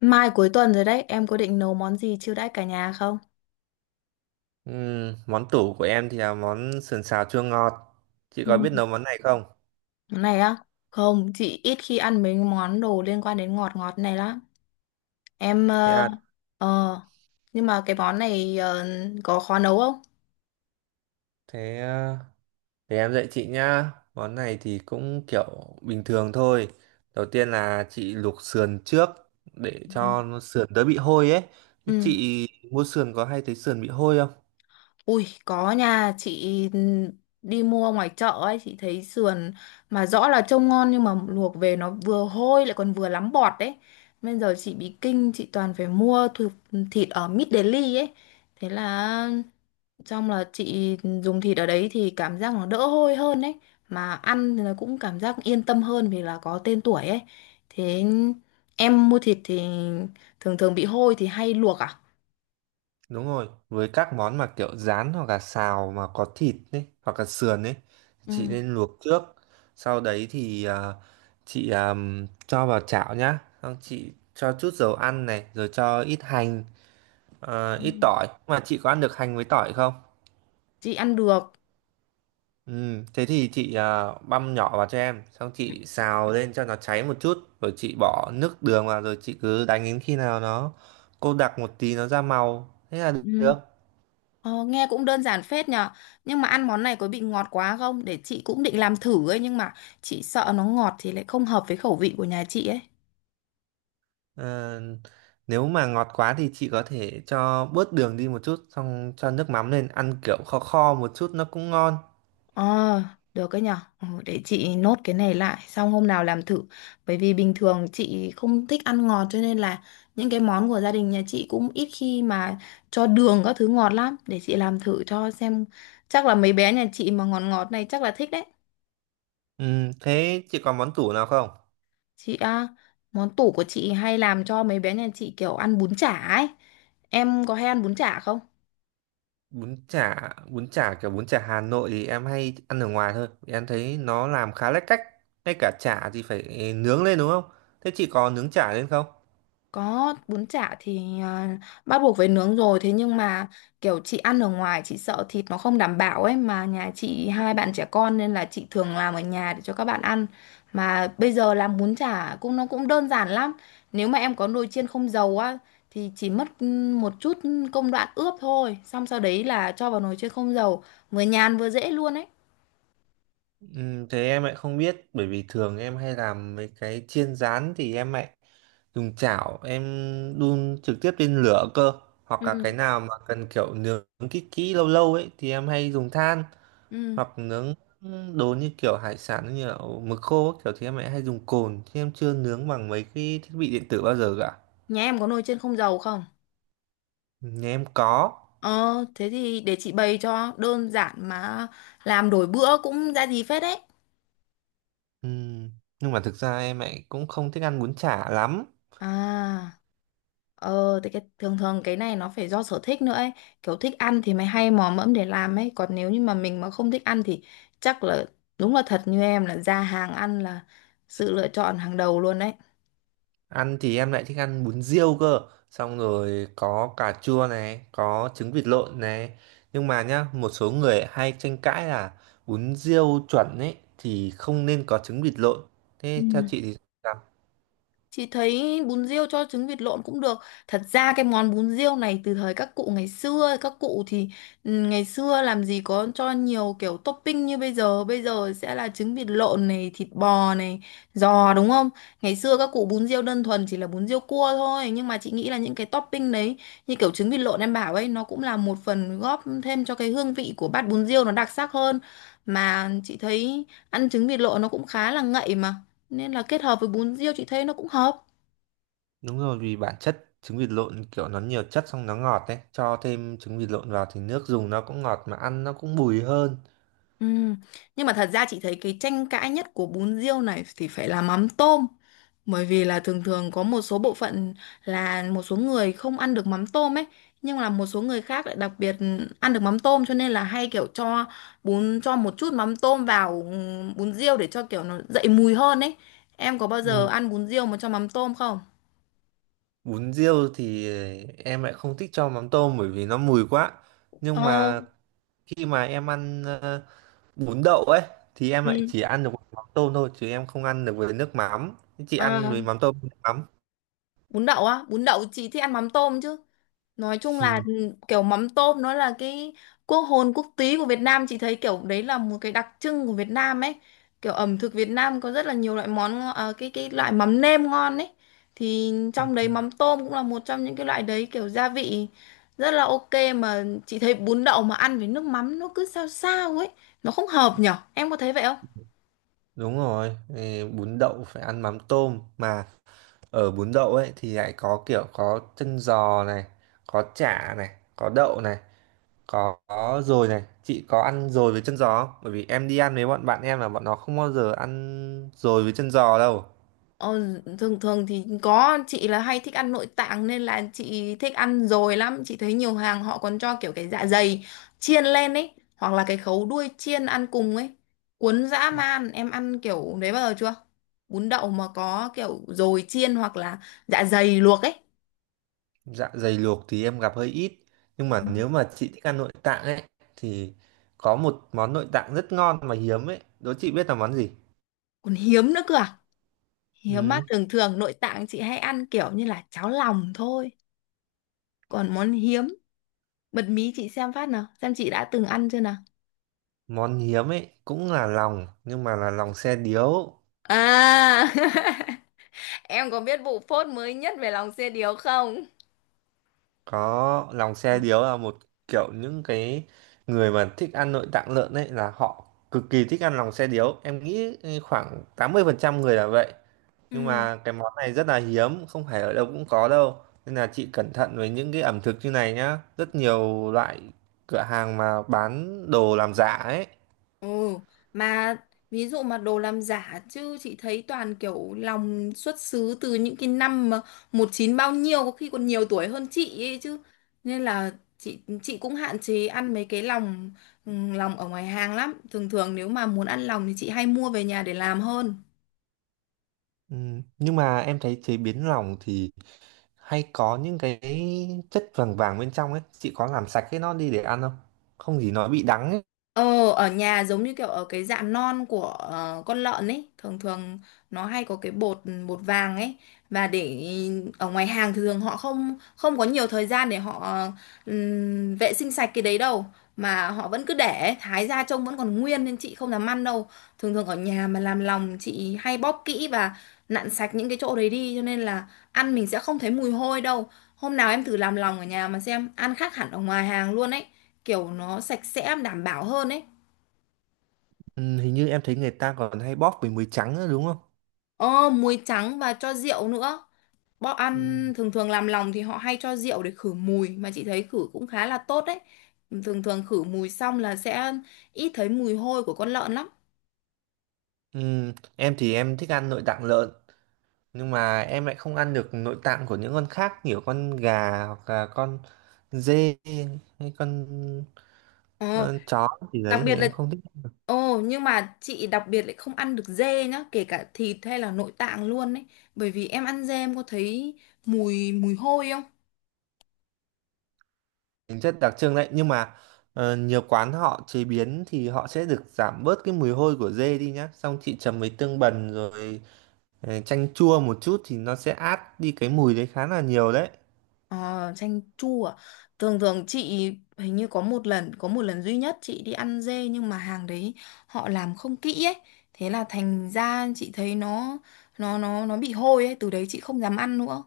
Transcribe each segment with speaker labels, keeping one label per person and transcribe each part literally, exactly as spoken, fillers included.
Speaker 1: Mai cuối tuần rồi đấy, em có định nấu món gì chiêu đãi cả nhà không?
Speaker 2: Ừm, món tủ của em thì là món sườn xào chua ngọt. Chị có
Speaker 1: Ừ.
Speaker 2: biết nấu món này không?
Speaker 1: Món này á? Không, chị ít khi ăn mấy món đồ liên quan đến ngọt ngọt này lắm. Em
Speaker 2: Thế
Speaker 1: ờ
Speaker 2: à,
Speaker 1: ờ, nhưng mà cái món này ờ, có khó nấu không?
Speaker 2: thế ờ, để em dạy chị nhá. Món này thì cũng kiểu bình thường thôi. Đầu tiên là chị luộc sườn trước để
Speaker 1: Ừ.
Speaker 2: cho nó sườn đỡ bị hôi ấy.
Speaker 1: Ừ.
Speaker 2: Chị mua sườn có hay thấy sườn bị hôi không?
Speaker 1: Ui có nha chị, đi mua ngoài chợ ấy chị thấy sườn mà rõ là trông ngon, nhưng mà luộc về nó vừa hôi lại còn vừa lắm bọt đấy. Bây giờ chị bị kinh, chị toàn phải mua thu- thịt ở Mid Daily ấy. Thế là xong là chị dùng thịt ở đấy thì cảm giác nó đỡ hôi hơn ấy. Mà ăn thì là cũng cảm giác yên tâm hơn vì là có tên tuổi ấy. Thế em mua thịt thì thường thường bị hôi thì hay luộc à?
Speaker 2: Đúng rồi, với các món mà kiểu rán hoặc là xào mà có thịt ấy, hoặc là sườn ấy, thì chị
Speaker 1: Ừ.
Speaker 2: nên luộc trước. Sau đấy thì à, chị à, cho vào chảo nhá. Xong chị cho chút dầu ăn này, rồi cho ít hành, à,
Speaker 1: Ừ.
Speaker 2: ít tỏi. Mà chị có ăn được hành với tỏi không?
Speaker 1: Chị ăn được.
Speaker 2: Ừ, thế thì chị à, băm nhỏ vào cho em. Xong chị xào lên cho nó cháy một chút. Rồi chị bỏ nước đường vào, rồi chị cứ đánh đến khi nào nó cô đặc một tí nó ra màu. Thế là
Speaker 1: Ừ.
Speaker 2: được.
Speaker 1: Ờ, nghe cũng đơn giản phết nhờ. Nhưng mà ăn món này có bị ngọt quá không? Để chị cũng định làm thử ấy. Nhưng mà chị sợ nó ngọt thì lại không hợp với khẩu vị của nhà chị ấy.
Speaker 2: Ờ, Nếu mà ngọt quá thì chị có thể cho bớt đường đi một chút xong cho nước mắm lên ăn kiểu kho kho một chút nó cũng ngon.
Speaker 1: Ờ, được ấy nhờ. Ừ, để chị nốt cái này lại. Xong hôm nào làm thử. Bởi vì bình thường chị không thích ăn ngọt. Cho nên là những cái món của gia đình nhà chị cũng ít khi mà cho đường các thứ ngọt lắm. Để chị làm thử cho xem. Chắc là mấy bé nhà chị mà ngọt ngọt này chắc là thích đấy.
Speaker 2: ừ, Thế chị có món tủ nào không?
Speaker 1: Chị á, món tủ của chị hay làm cho mấy bé nhà chị kiểu ăn bún chả ấy. Em có hay ăn bún chả không?
Speaker 2: Bún chả bún chả kiểu bún chả Hà Nội thì em hay ăn ở ngoài thôi. Vì em thấy nó làm khá lách cách, ngay cả chả thì phải nướng lên đúng không, thế chị có nướng chả lên không?
Speaker 1: Có, bún chả thì à, bắt buộc phải nướng rồi. Thế nhưng mà kiểu chị ăn ở ngoài chị sợ thịt nó không đảm bảo ấy. Mà nhà chị hai bạn trẻ con nên là chị thường làm ở nhà để cho các bạn ăn. Mà bây giờ làm bún chả cũng nó cũng đơn giản lắm. Nếu mà em có nồi chiên không dầu á thì chỉ mất ừ, một chút công đoạn ướp thôi. Xong sau đấy là cho vào nồi chiên không dầu. Vừa nhàn vừa dễ luôn ấy.
Speaker 2: Ừ, thế em lại không biết bởi vì thường em hay làm mấy cái chiên rán thì em lại dùng chảo, em đun trực tiếp lên lửa cơ, hoặc là cái
Speaker 1: Ừ.
Speaker 2: nào mà cần kiểu nướng kỹ kỹ lâu lâu ấy thì em hay dùng than,
Speaker 1: Ừ.
Speaker 2: hoặc nướng đồ như kiểu hải sản như là mực khô ấy, kiểu thì em lại hay dùng cồn chứ em chưa nướng bằng mấy cái thiết bị điện tử bao giờ cả.
Speaker 1: Nhà em có nồi chiên không dầu không?
Speaker 2: Nhà em có.
Speaker 1: Ờ, thế thì để chị bày cho đơn giản mà làm đổi bữa cũng ra gì phết đấy.
Speaker 2: Ừm, nhưng mà thực ra em lại cũng không thích ăn bún chả lắm.
Speaker 1: À, ờ, thì cái, thường thường cái này nó phải do sở thích nữa ấy. Kiểu thích ăn thì mày hay mò mẫm để làm ấy. Còn nếu như mà mình mà không thích ăn thì chắc là đúng là thật như em là ra hàng ăn là sự lựa chọn hàng đầu luôn đấy.
Speaker 2: Ăn thì em lại thích ăn bún riêu cơ. Xong rồi có cà chua này, có trứng vịt lộn này. Nhưng mà nhá, một số người hay tranh cãi là bún riêu chuẩn ấy thì không nên có trứng vịt lộn.
Speaker 1: Ừ.
Speaker 2: Thế theo chị thì sao?
Speaker 1: Chị thấy bún riêu cho trứng vịt lộn cũng được. Thật ra cái món bún riêu này từ thời các cụ ngày xưa, các cụ thì ừ, ngày xưa làm gì có cho nhiều kiểu topping như bây giờ. Bây giờ sẽ là trứng vịt lộn này, thịt bò này, giò, đúng không? Ngày xưa các cụ bún riêu đơn thuần chỉ là bún riêu cua thôi. Nhưng mà chị nghĩ là những cái topping đấy như kiểu trứng vịt lộn em bảo ấy nó cũng là một phần góp thêm cho cái hương vị của bát bún riêu nó đặc sắc hơn. Mà chị thấy ăn trứng vịt lộn nó cũng khá là ngậy mà nên là kết hợp với bún riêu chị thấy nó cũng hợp.
Speaker 2: Đúng rồi, vì bản chất trứng vịt lộn kiểu nó nhiều chất xong nó ngọt đấy. Cho thêm trứng vịt lộn vào thì nước dùng nó cũng ngọt mà ăn nó cũng bùi hơn.
Speaker 1: Ừ, nhưng mà thật ra chị thấy cái tranh cãi nhất của bún riêu này thì phải là mắm tôm, bởi vì là thường thường có một số bộ phận là một số người không ăn được mắm tôm ấy, nhưng là một số người khác lại đặc biệt ăn được mắm tôm cho nên là hay kiểu cho bún, cho một chút mắm tôm vào ừ, bún riêu để cho kiểu nó dậy mùi hơn ấy. Em có bao giờ
Speaker 2: Ừ.
Speaker 1: ăn bún riêu mà cho mắm tôm không?
Speaker 2: Bún riêu thì em lại không thích cho mắm tôm bởi vì nó mùi quá. Nhưng
Speaker 1: Ờ,
Speaker 2: mà khi mà em ăn bún đậu ấy thì em lại
Speaker 1: ừ.
Speaker 2: chỉ ăn được với mắm tôm thôi chứ em không ăn được với nước mắm. Chị ăn
Speaker 1: À,
Speaker 2: với mắm tôm nước mắm?
Speaker 1: bún đậu á, bún đậu chị thích ăn mắm tôm chứ. Nói chung
Speaker 2: Ừ,
Speaker 1: là ừ, kiểu mắm tôm nó là cái quốc hồn quốc túy của Việt Nam, chị thấy kiểu đấy là một cái đặc trưng của Việt Nam ấy. Kiểu ẩm thực Việt Nam có rất là nhiều loại món ngo- ờ, cái cái loại mắm nêm ngon ấy, thì trong đấy mắm tôm cũng là một trong những cái loại đấy, kiểu gia vị rất là ok. Mà chị thấy bún đậu mà ăn với nước mắm nó cứ sao sao ấy, nó không hợp nhở, em có thấy vậy không?
Speaker 2: đúng rồi, ừ, bún đậu phải ăn mắm tôm mà. Ở bún đậu ấy thì lại có kiểu có chân giò này, có chả này, có đậu này, có có dồi này. Chị có ăn dồi với chân giò không, bởi vì em đi ăn với bọn bạn em là bọn nó không bao giờ ăn dồi với chân giò đâu.
Speaker 1: Ờ, thường thường thì có, chị là hay thích ăn nội tạng nên là chị thích ăn dồi lắm. Chị thấy nhiều hàng họ còn cho kiểu cái dạ dày chiên lên ấy, hoặc là cái khấu đuôi chiên ăn cùng ấy, cuốn dã man. Em ăn kiểu đấy bao giờ chưa? Bún đậu mà có kiểu dồi chiên hoặc là dạ dày luộc ấy.
Speaker 2: Dạ dày luộc thì em gặp hơi ít, nhưng mà
Speaker 1: Ừ.
Speaker 2: nếu mà chị thích ăn nội tạng ấy thì có một món nội tạng rất ngon mà hiếm ấy, đố chị biết là món gì.
Speaker 1: Còn hiếm nữa cơ à? Hiếm mà
Speaker 2: Ừ.
Speaker 1: thường thường nội tạng chị hay ăn kiểu như là cháo lòng thôi. Còn món hiếm, bật mí chị xem phát nào xem chị đã từng ăn chưa nào.
Speaker 2: Món hiếm ấy cũng là lòng nhưng mà là lòng xe điếu.
Speaker 1: À. Em có biết vụ phốt mới nhất về lòng xe điếu không?
Speaker 2: Có, lòng xe điếu là một kiểu, những cái người mà thích ăn nội tạng lợn ấy là họ cực kỳ thích ăn lòng xe điếu, em nghĩ khoảng tám mươi phần trăm người là vậy. Nhưng
Speaker 1: Ừ.
Speaker 2: mà cái món này rất là hiếm, không phải ở đâu cũng có đâu, nên là chị cẩn thận với những cái ẩm thực như này nhá, rất nhiều loại cửa hàng mà bán đồ làm giả ấy.
Speaker 1: Ừ, mà ví dụ mà đồ làm giả chứ chị thấy toàn kiểu lòng xuất xứ từ những cái năm mà một chín bao nhiêu, có khi còn nhiều tuổi hơn chị ấy chứ. Nên là chị chị cũng hạn chế ăn mấy cái lòng, ừ, lòng ở ngoài hàng lắm. Thường thường nếu mà muốn ăn lòng thì chị hay mua về nhà để làm hơn.
Speaker 2: ừ, nhưng mà em thấy chế biến lòng thì hay có những cái chất vàng vàng bên trong ấy, chị có làm sạch cái nó đi để ăn không, không gì nó bị đắng ấy.
Speaker 1: Ờ, ở nhà giống như kiểu ở cái dạ non của ờ, con lợn ấy, thường thường nó hay có cái bột bột vàng ấy, và để ở ngoài hàng thì thường họ không không có nhiều thời gian để họ ờ, ừm, vệ sinh sạch cái đấy đâu, mà họ vẫn cứ để thái ra trông vẫn còn nguyên nên chị không dám ăn đâu. Thường thường ở nhà mà làm lòng chị hay bóp kỹ và nặn sạch những cái chỗ đấy đi, cho nên là ăn mình sẽ không thấy mùi hôi đâu. Hôm nào em thử làm lòng ở nhà mà xem, ăn khác hẳn ở ngoài hàng luôn ấy. Kiểu nó sạch sẽ, đảm bảo hơn ấy.
Speaker 2: ừ, Hình như em thấy người ta còn hay bóp với muối trắng nữa đúng không?
Speaker 1: Ờ, muối trắng và cho rượu nữa. Bọn
Speaker 2: Ừ.
Speaker 1: ăn thường thường làm lòng thì họ hay cho rượu để khử mùi, mà chị thấy khử cũng khá là tốt đấy. Thường thường khử mùi xong là sẽ ít thấy mùi hôi của con lợn lắm.
Speaker 2: Ừ, em thì em thích ăn nội tạng lợn nhưng mà em lại không ăn được nội tạng của những con khác, kiểu con gà hoặc là con dê hay con
Speaker 1: Ờ,
Speaker 2: ờ, chó gì
Speaker 1: đặc
Speaker 2: đấy thì
Speaker 1: biệt là
Speaker 2: em không thích.
Speaker 1: Ồ, nhưng mà chị đặc biệt lại không ăn được dê nhá, kể cả thịt hay là nội tạng luôn ấy. Bởi vì em ăn dê em có thấy mùi mùi hôi không?
Speaker 2: Tính chất đặc trưng đấy, nhưng mà ờ, nhiều quán họ chế biến thì họ sẽ được giảm bớt cái mùi hôi của dê đi nhá, xong chị chấm với tương bần rồi ờ, chanh chua một chút thì nó sẽ át đi cái mùi đấy khá là nhiều đấy.
Speaker 1: Ờ, chanh chua à? Thường thường chị hình như có một lần có một lần duy nhất chị đi ăn dê, nhưng mà hàng đấy họ làm không kỹ ấy, thế là thành ra chị thấy nó nó nó nó bị hôi ấy, từ đấy chị không dám ăn nữa,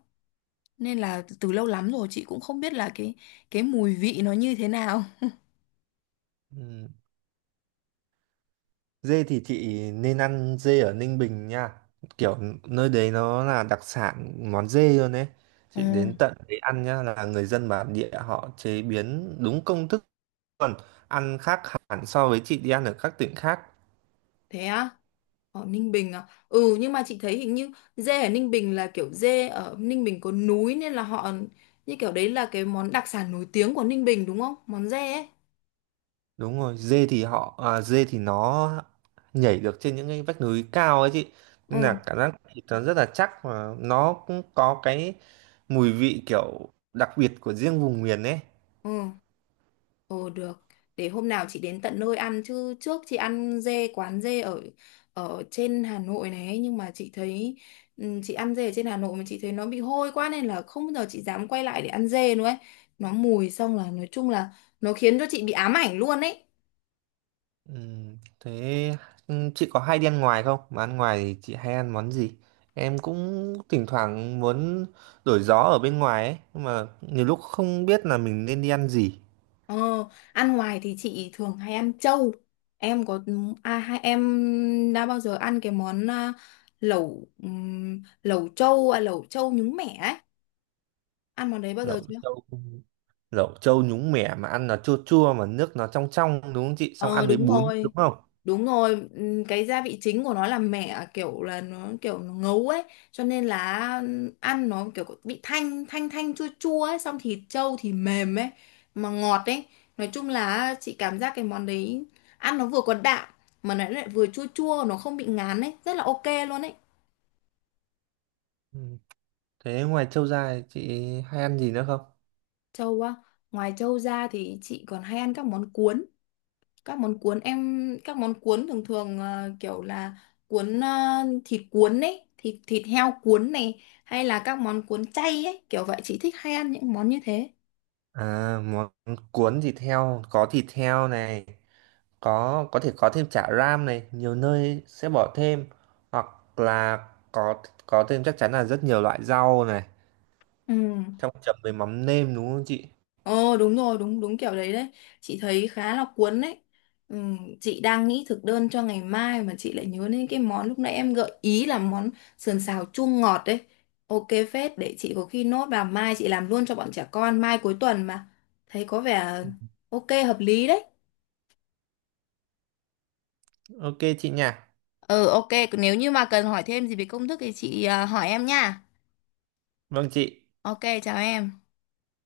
Speaker 1: nên là từ lâu lắm rồi chị cũng không biết là cái cái mùi vị nó như thế nào.
Speaker 2: Ừ, dê thì chị nên ăn dê ở Ninh Bình nha. Kiểu nơi đấy nó là đặc sản món dê luôn đấy.
Speaker 1: Ồ,
Speaker 2: Chị đến tận đấy ăn nhá, là người dân bản địa họ chế biến đúng công thức luôn. Ăn khác hẳn so với chị đi ăn ở các tỉnh khác.
Speaker 1: thế á? Ở Ninh Bình à? Ừ, nhưng mà chị thấy hình như dê ở Ninh Bình là kiểu dê ở Ninh Bình có núi nên là họ như kiểu đấy là cái món đặc sản nổi tiếng của Ninh Bình, đúng không? Món dê ấy.
Speaker 2: Đúng rồi, dê thì họ à, dê thì nó nhảy được trên những cái vách núi cao ấy chị. Nên
Speaker 1: Ừ.
Speaker 2: là cảm giác thịt nó rất là chắc và nó cũng có cái mùi vị kiểu đặc biệt của riêng vùng miền ấy.
Speaker 1: Ừ, ồ được. Để hôm nào chị đến tận nơi ăn, chứ trước chị ăn dê quán dê ở ở trên Hà Nội này ấy, nhưng mà chị thấy ừ, chị ăn dê ở trên Hà Nội mà chị thấy nó bị hôi quá nên là không bao giờ chị dám quay lại để ăn dê nữa ấy. Nó mùi xong là nói chung là nó khiến cho chị bị ám ảnh luôn ấy.
Speaker 2: Ừm, thế ừm, chị có hay đi ăn ngoài không? Mà ăn ngoài thì chị hay ăn món gì? Em cũng thỉnh thoảng muốn đổi gió ở bên ngoài ấy, nhưng mà nhiều lúc không biết là mình nên đi ăn gì.
Speaker 1: Ờ, ăn ngoài thì chị thường hay ăn trâu. Em có à, Hai em đã bao giờ ăn cái món à, lẩu ừm, lẩu trâu à, lẩu trâu nhúng mẻ ấy. Ăn món đấy bao giờ
Speaker 2: Lẩu
Speaker 1: chưa?
Speaker 2: trâu, lẩu trâu nhúng mẻ mà ăn nó chua chua mà nước nó trong trong đúng không chị? Xong
Speaker 1: Ờ
Speaker 2: ăn với
Speaker 1: đúng
Speaker 2: bún
Speaker 1: rồi,
Speaker 2: đúng không?
Speaker 1: đúng rồi. Ừm, cái gia vị chính của nó là mẹ à, kiểu là nó kiểu nó ngấu ấy, cho nên là ăn nó kiểu bị thanh thanh thanh chua chua ấy, xong thịt trâu thì mềm ấy mà ngọt ấy. Nói chung là chị cảm giác cái món đấy ăn nó vừa có đạm mà nó lại vừa chua chua, nó không bị ngán ấy, rất là ok luôn ấy.
Speaker 2: Ừm, Thế ngoài trâu ra thì chị hay ăn gì nữa không?
Speaker 1: Trâu á, ngoài trâu ra thì chị còn hay ăn các món cuốn. các món cuốn em các món cuốn thường thường ờ, kiểu là cuốn ờ, thịt cuốn ấy, thịt thịt heo cuốn này hay là các món cuốn chay ấy, kiểu vậy chị thích hay ăn những món như thế.
Speaker 2: À, món cuốn thịt heo, có thịt heo này, có có thể có thêm chả ram này, nhiều nơi sẽ bỏ thêm, hoặc là có có thêm chắc chắn là rất nhiều loại rau này,
Speaker 1: Ừ.
Speaker 2: trong chấm với mắm nêm đúng không chị?
Speaker 1: Ồ đúng rồi, đúng đúng kiểu đấy đấy, chị thấy khá là cuốn đấy. Ừ, chị đang nghĩ thực đơn cho ngày mai mà chị lại nhớ đến cái món lúc nãy em gợi ý là món sườn xào chua ngọt đấy, ok phết. Để chị có khi nốt vào mai chị làm luôn cho bọn trẻ con, mai cuối tuần mà, thấy có vẻ ok hợp lý đấy.
Speaker 2: Ok chị nha.
Speaker 1: Ừ ok, nếu như mà cần hỏi thêm gì về công thức thì chị à, hỏi em nha.
Speaker 2: Vâng chị.
Speaker 1: Ok, chào em.